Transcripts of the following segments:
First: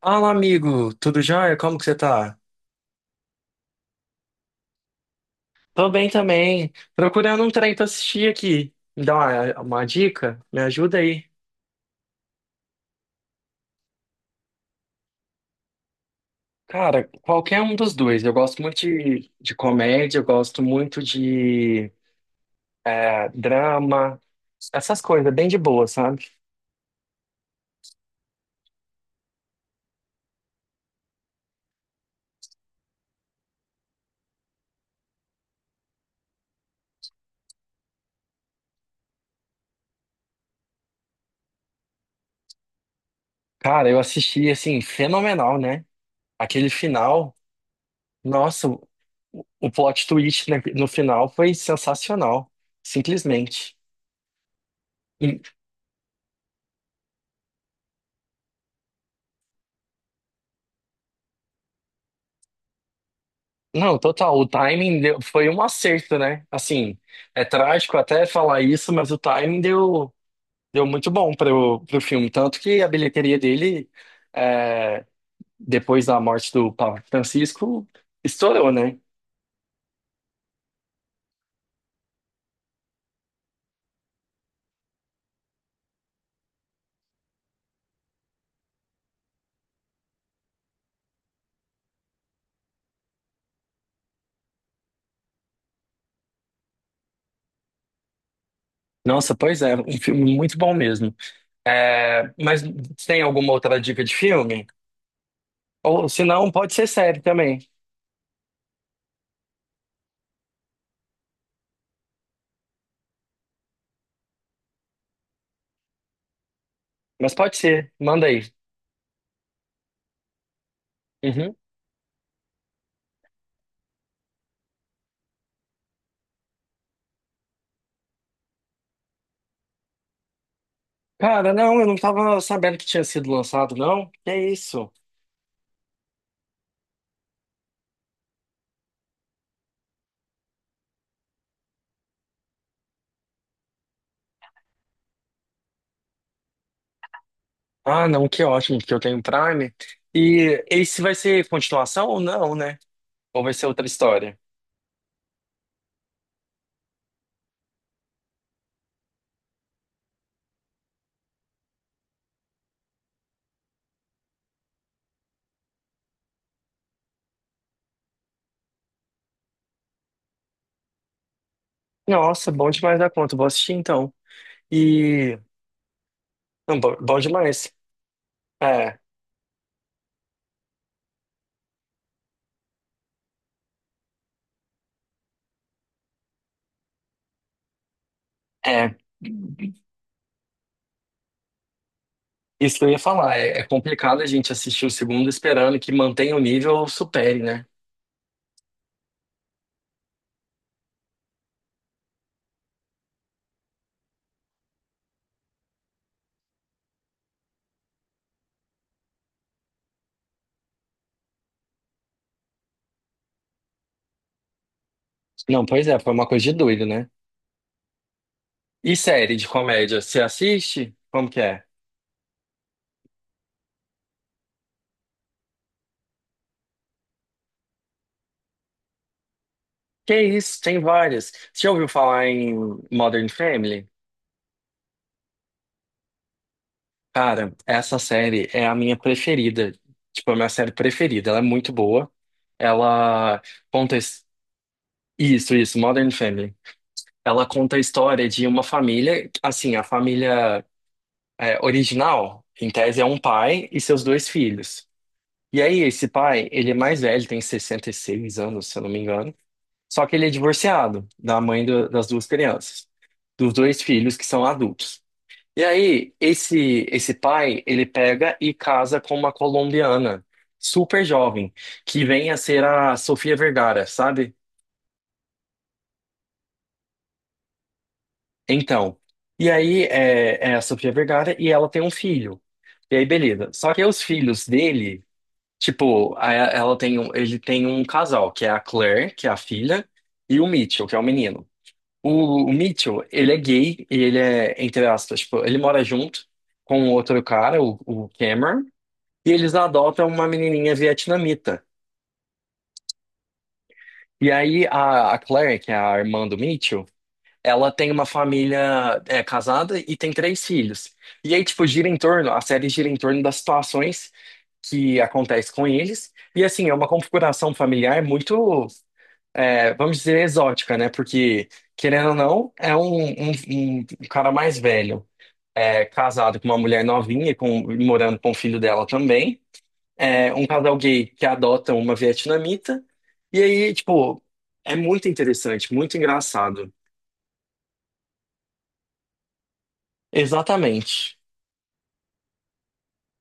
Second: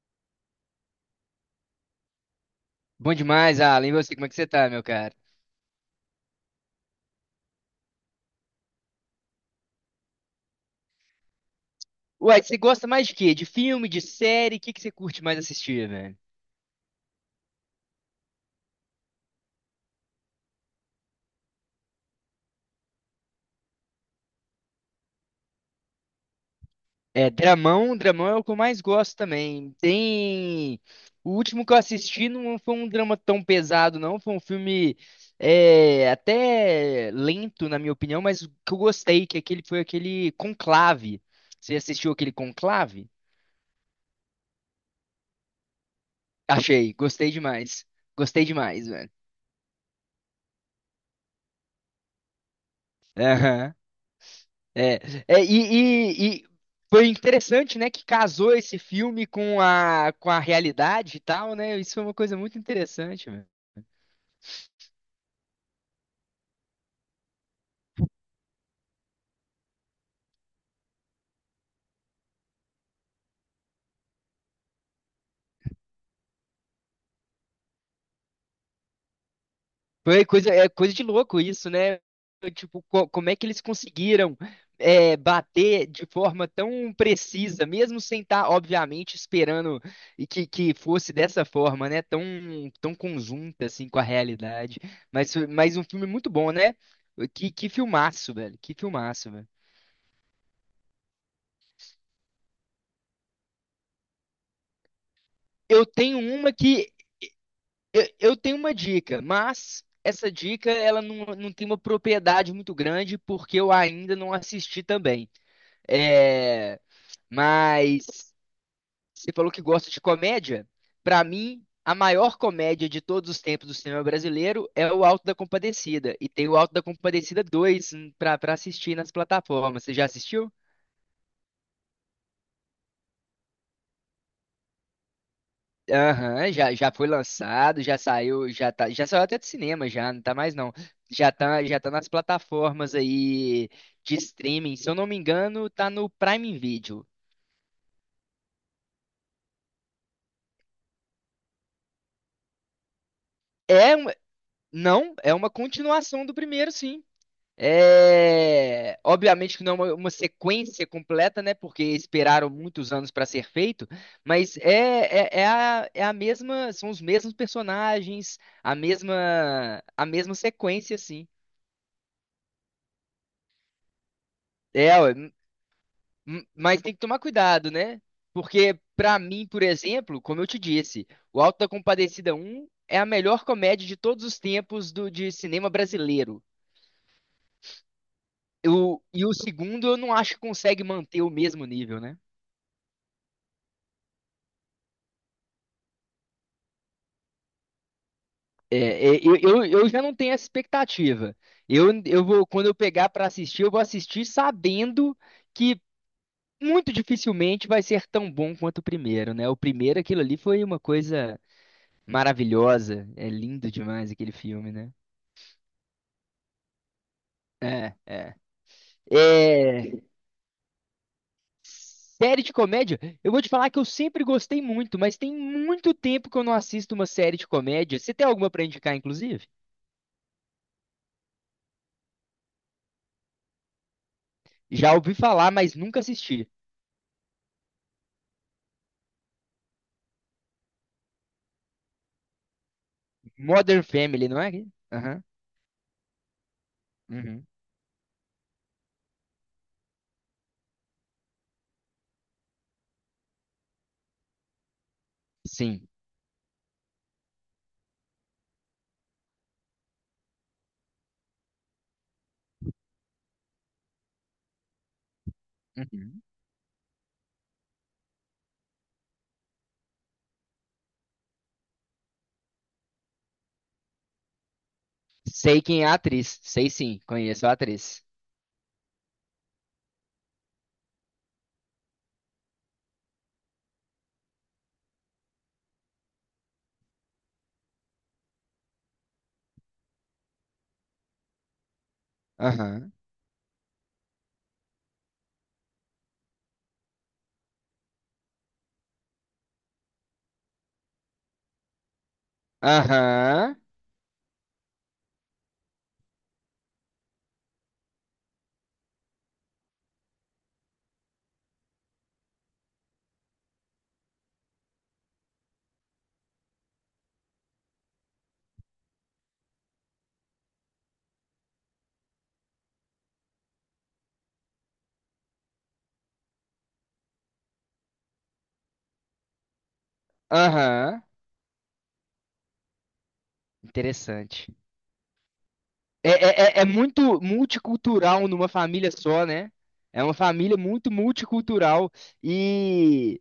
Fala, amigo, tudo jóia? Como que você tá? Bom demais, Alan. E você, como é que você tá, meu cara? Tô bem também. Procurando um trem pra assistir aqui. Me dá uma dica? Me ajuda aí. Uai, você gosta mais de quê? De filme, de série? O que que você curte mais assistir, velho? Cara, qualquer um dos dois. Eu gosto muito de comédia, eu gosto muito de drama, essas coisas, bem de boa, sabe? É, dramão, dramão é o que eu mais gosto também. Tem. O último que eu assisti não foi um drama tão pesado, não. Foi um filme até lento, na minha opinião, mas o que eu gostei, que aquele foi aquele Conclave. Você assistiu aquele Conclave? Cara, eu assisti, assim, fenomenal, né? Aquele Achei, gostei final, demais. Gostei nossa, demais, velho. o plot twist, né, no final foi sensacional, Aham. simplesmente. É, e foi interessante, né, que casou esse filme com a realidade e tal, né? Isso foi uma coisa muito interessante, velho. Não, total. Foi um acerto, né? Assim, é trágico até falar isso, mas o timing deu muito bom para o filme. Tanto que a bilheteria dele, é, depois da morte do Papa Francisco, estourou, né? É coisa de louco isso, né? Tipo, como é que eles conseguiram bater de forma tão precisa, mesmo sem estar, obviamente, esperando e que fosse dessa forma, né? Tão conjunta, assim, com a realidade. Mas, mas um filme muito bom, né? Que filmaço, velho. Que filmaço, Nossa, velho. pois é, um filme muito bom mesmo. É, mas tem alguma outra dica de filme? Eu Ou tenho se não, uma pode ser que série também. eu tenho uma dica, mas essa dica ela não tem uma propriedade muito grande porque eu ainda não assisti também. É, Mas pode ser, manda mas aí. você falou que gosta de comédia. Pra Uhum. mim, a maior comédia de todos os tempos do cinema brasileiro é o Alto da Compadecida e tem o Alto da Compadecida 2 para assistir nas plataformas. Você já assistiu? Cara, não, eu não tava sabendo que tinha sido lançado, não. Que é isso? Aham, já foi lançado, já saiu, já tá, já saiu até de cinema já, não tá mais não. Já tá nas plataformas aí de streaming, se eu não me engano, tá no Prime Video. Ah, não, que ótimo, porque eu tenho Prime. E esse vai ser continuação ou não, né? Ou vai ser outra É, um- história? não, é uma continuação do primeiro, sim. É, obviamente que não é uma sequência completa, né? Porque esperaram muitos anos para ser feito, mas é é a mesma, são os mesmos personagens, a mesma sequência, assim. Nossa, bom demais da conta, vou assistir então. É, ué, E. Não, mas tem que bom, tomar cuidado, demais. né? Porque, É, pra mim, por exemplo, como eu te disse, o Auto da Compadecida um é a melhor comédia de todos os tempos do, de cinema brasileiro. é. E o segundo, eu não acho que consegue manter o mesmo nível, né? Isso que eu ia falar, é complicado a gente assistir o segundo esperando que mantenha o nível ou supere, né? É, eu, eu já não tenho essa expectativa. Eu vou, quando eu pegar pra assistir, eu vou assistir sabendo que muito dificilmente vai ser tão bom quanto o primeiro, né? O primeiro, aquilo ali foi uma coisa maravilhosa. É lindo demais aquele filme, né? Não, pois é, foi uma coisa de doido, né? É, é. E série de É, comédia, você assiste? Como que é? série de comédia, eu vou te falar que eu sempre gostei muito, mas tem muito tempo que eu não assisto uma série de comédia. Você tem alguma pra indicar, inclusive? Que isso, tem várias. Você já ouviu falar em Modern Family? Já ouvi falar, mas nunca assisti. Cara, essa série é a minha preferida. Tipo, é a minha série preferida. Ela é muito boa. Ela Modern conta. his- Family, não é? Aham. Isso, isso, Modern Family. Ela Uhum. conta a história de uma família. Assim, a família é, original, em tese, é um pai e seus dois filhos. E aí, Sim. esse pai, ele é mais velho, tem 66 anos, se eu não me engano. Só que ele é divorciado das duas crianças, dos dois filhos que são adultos. E aí, Uhum. esse pai, ele pega e casa com uma colombiana, super jovem, que vem a ser a Sofia Vergara, sabe? Sei quem é a atriz. Sei sim, conheço a atriz. Então, e aí é, é a Sofia Vergara e ela tem um filho. E aí, beleza. Só que os filhos dele, tipo, ela tem um, ele tem um casal, que é a Claire, que é a filha, e o Mitchell, que é o menino. O Aham. Mitchell, ele é gay e ele é, entre aspas, tipo, ele mora junto com outro cara, o Cameron. E eles adotam uma menininha vietnamita. Aham. E aí a Claire, que é a irmã do Mitchell, ela tem uma família é, casada e tem três filhos. E aí, tipo, gira em torno, a série gira em torno das situações que acontecem com eles. E assim, é uma configuração familiar muito, é, vamos dizer, exótica, né? Porque, querendo ou não, um cara mais velho, é, casado com uma mulher novinha, e com, morando com o filho dela também. É, um casal Aham. gay que adota uma vietnamita. E aí, tipo, Interessante. é muito interessante, muito É, é é engraçado. muito multicultural numa família só, né? É uma família muito Exatamente. multicultural e,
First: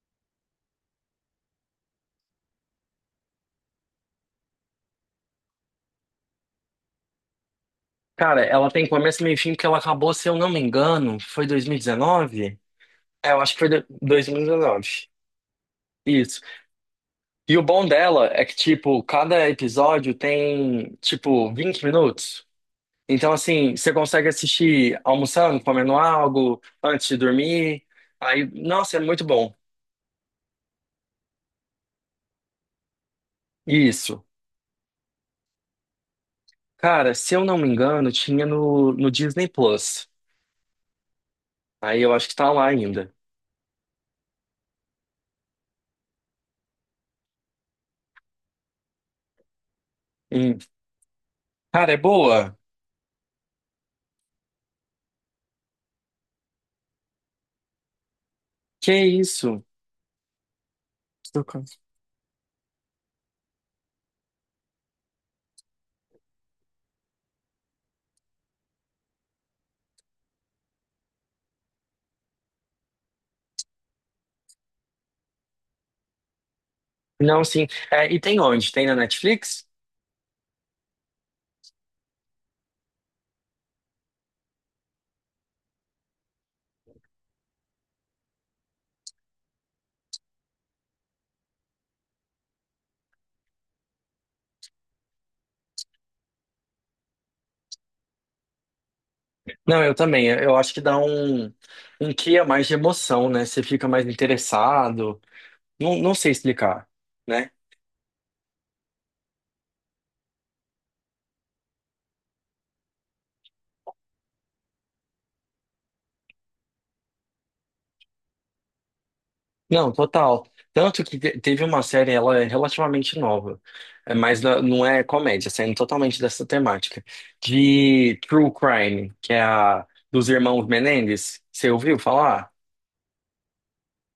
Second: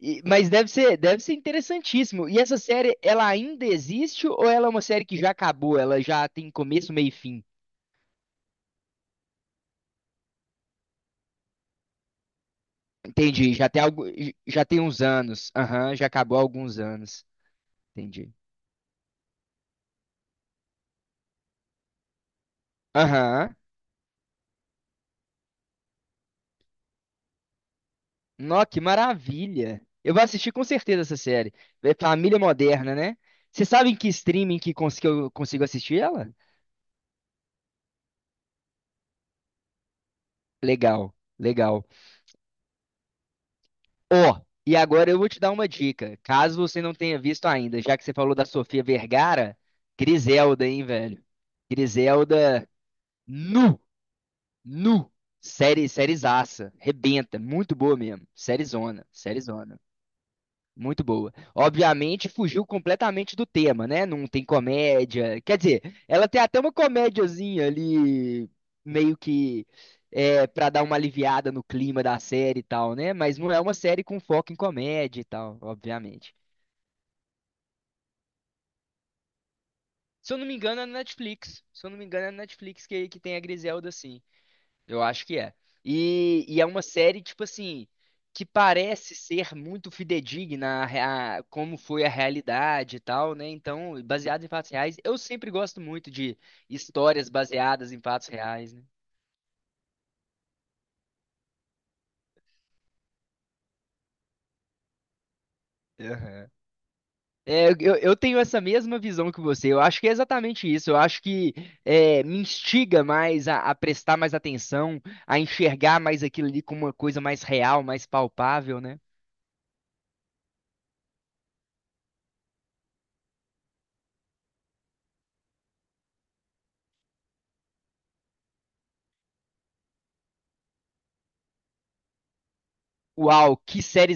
mas deve ser interessantíssimo. E essa série, ela ainda existe ou ela é uma série que já acabou? Ela já tem começo, meio e fim? Cara, ela tem começo, meio e fim, porque ela acabou, se eu não me engano, foi 2019? É, eu Entendi. acho que foi Já tem do- algo, já tem uns 2019. anos. Aham, já acabou há Isso. alguns anos. E o bom dela Entendi. é que, tipo, cada episódio tem, tipo, 20 minutos. Então, Aham. assim, você consegue assistir almoçando, comendo algo, antes de dormir. Aí, Nó, que nossa, é muito bom. maravilha. Eu vou assistir com certeza essa série. É Família Moderna, né? Você sabe em que Isso. streaming que que eu consigo assistir ela? Cara, se eu não me engano, tinha no Disney Plus. Legal, legal. Aí eu acho que tá lá ainda. Ó, e agora eu vou te dar uma dica. Caso você não tenha visto ainda, já que você falou da Sofia Vergara, Hum. Griselda, hein, velho? Cara, é boa? Griselda, nu, nu. Série, sériezaça. Rebenta. Muito boa mesmo. Série Que Zona. isso? Muito boa. Estou com- Obviamente, fugiu completamente do tema, né? Não tem comédia. Quer dizer, ela tem até uma comédiazinha ali, meio que para dar uma aliviada no clima da série e tal, né? Mas não é uma série com foco em comédia e tal, obviamente. Não, sim. É, e tem onde? Tem na Netflix? Se eu não me engano, é na Netflix. Se eu não me engano, é na Netflix que tem a Griselda, sim. Eu acho que é. E é uma série, tipo assim, que parece ser muito fidedigna a, como foi a realidade e tal, né? Então, baseado em fatos reais, eu sempre gosto muito de histórias baseadas em fatos reais, né? Não, eu também. Eu acho que dá um, um quê a mais de emoção, né? Você fica mais interessado. Não, não sei Aham. explicar, né? É, eu, eu tenho essa mesma visão que você. Eu acho que é exatamente isso. Eu acho que me instiga mais a prestar mais atenção, a enxergar mais aquilo ali como uma coisa mais real, mais palpável, né? Não, total. Tanto que teve uma série, ela é relativamente nova, é, mas não é comédia, saindo totalmente dessa temática, de True Crime, que é a dos irmãos Menendez. Você ouviu falar? Uau, que série.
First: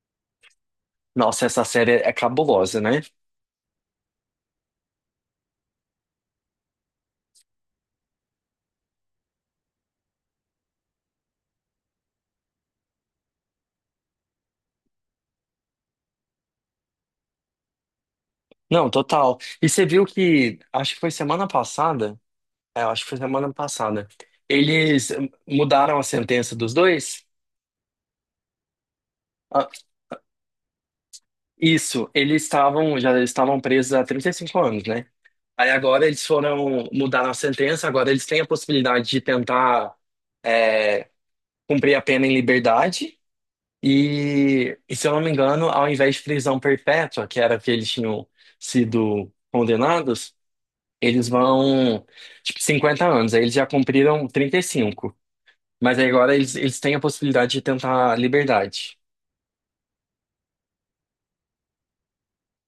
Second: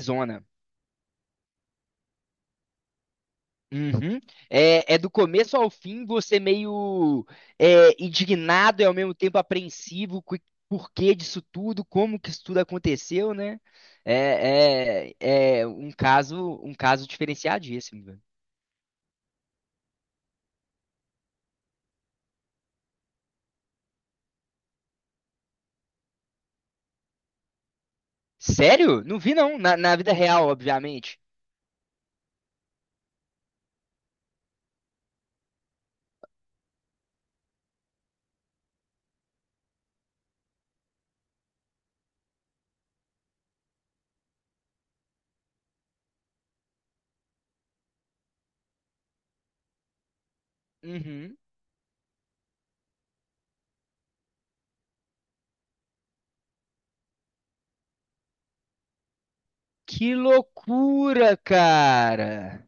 Nossa, essa série é cabulosa, né? Uhum. É, é do começo ao fim você meio indignado e ao mesmo tempo apreensivo com o porquê disso tudo, como que isso tudo aconteceu, né? É um caso diferenciadíssimo, velho. Não, total. E você viu que, acho que foi semana passada, é, acho que foi semana passada, eles mudaram a sentença dos dois? Sério? Não vi não, Ah, na, na vida real, obviamente. isso, eles estavam, já estavam presos há 35 anos, né? Aí agora eles foram mudar a sentença, agora eles têm a possibilidade de tentar é, cumprir a pena em liberdade. E se eu não me engano, ao invés de prisão perpétua, que era que eles tinham sido condenados, eles Uhum. vão, tipo, 50 anos. Aí eles já cumpriram 35. Mas aí agora eles, eles têm a possibilidade de tentar liberdade. Que loucura, cara!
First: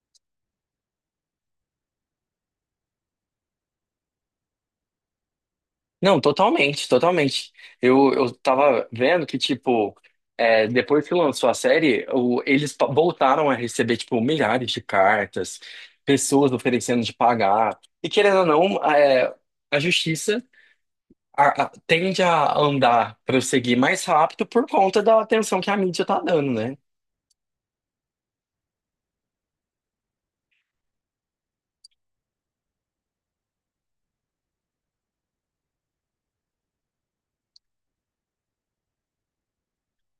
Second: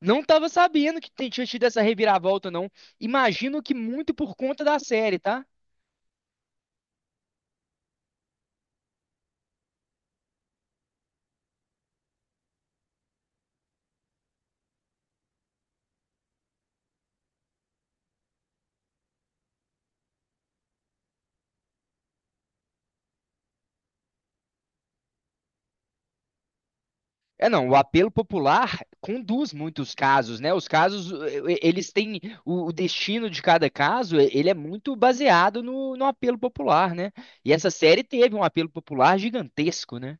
Não tava sabendo que tinha tido essa reviravolta, não. Imagino que muito por conta da série, tá? Não, totalmente, totalmente. Eu tava vendo que, tipo, é, depois que lançou a série, eles voltaram a receber, tipo, milhares de cartas, pessoas oferecendo de pagar. E querendo ou não, é, a justiça tende a andar, prosseguir mais rápido por conta da atenção que a mídia tá dando, né? É, não, o apelo popular conduz muitos casos, né? Os casos, eles têm o destino de cada caso, ele é muito baseado no apelo popular, né? E essa série teve um apelo popular gigantesco, né?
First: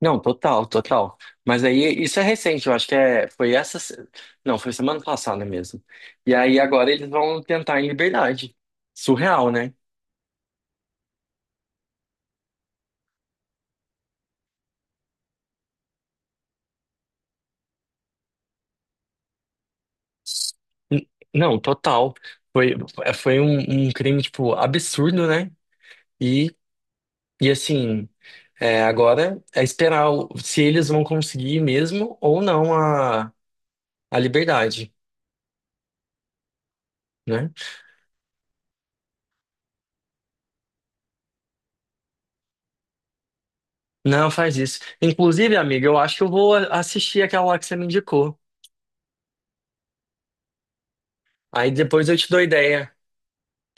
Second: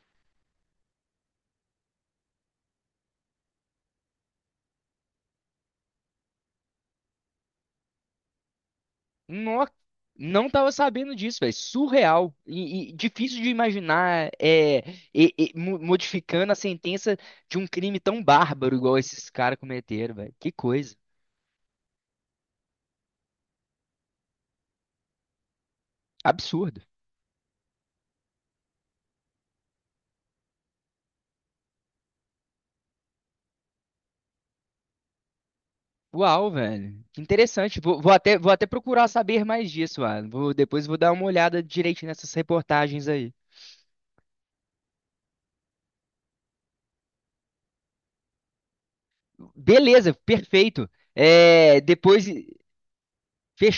Não, total, total. Mas aí isso é recente, eu acho que é, foi essa. Não, foi semana passada mesmo. E aí agora eles vão tentar em liberdade. Surreal, Nó, né? não tava sabendo disso, velho. Surreal e difícil de imaginar e modificando a sentença de um crime tão bárbaro igual esses caras cometeram, velho. Que coisa. N- Não, total. Foi, é, foi um crime, tipo, absurdo, né? E, Absurdo. e assim, é, agora é esperar se eles vão conseguir mesmo ou não a, a liberdade, Uau, velho. Que né? interessante. Vou, vou até procurar saber mais disso, Alan. Vou, depois vou dar uma olhada direitinho nessas reportagens aí. Não, faz isso. Inclusive, amiga, eu acho que eu vou assistir aquela lá que você me indicou. Beleza, perfeito. Aí É, depois eu depois te dou ideia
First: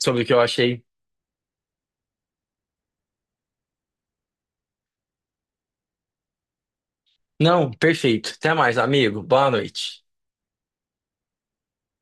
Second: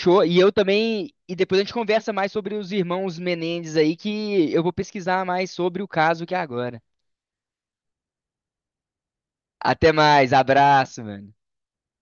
sobre o que E eu eu achei. também. E depois a gente conversa mais sobre os irmãos Menendez aí, que eu vou pesquisar mais sobre o caso que é agora. Não, perfeito. Até mais, amigo. Boa Até noite. mais, abraço, mano.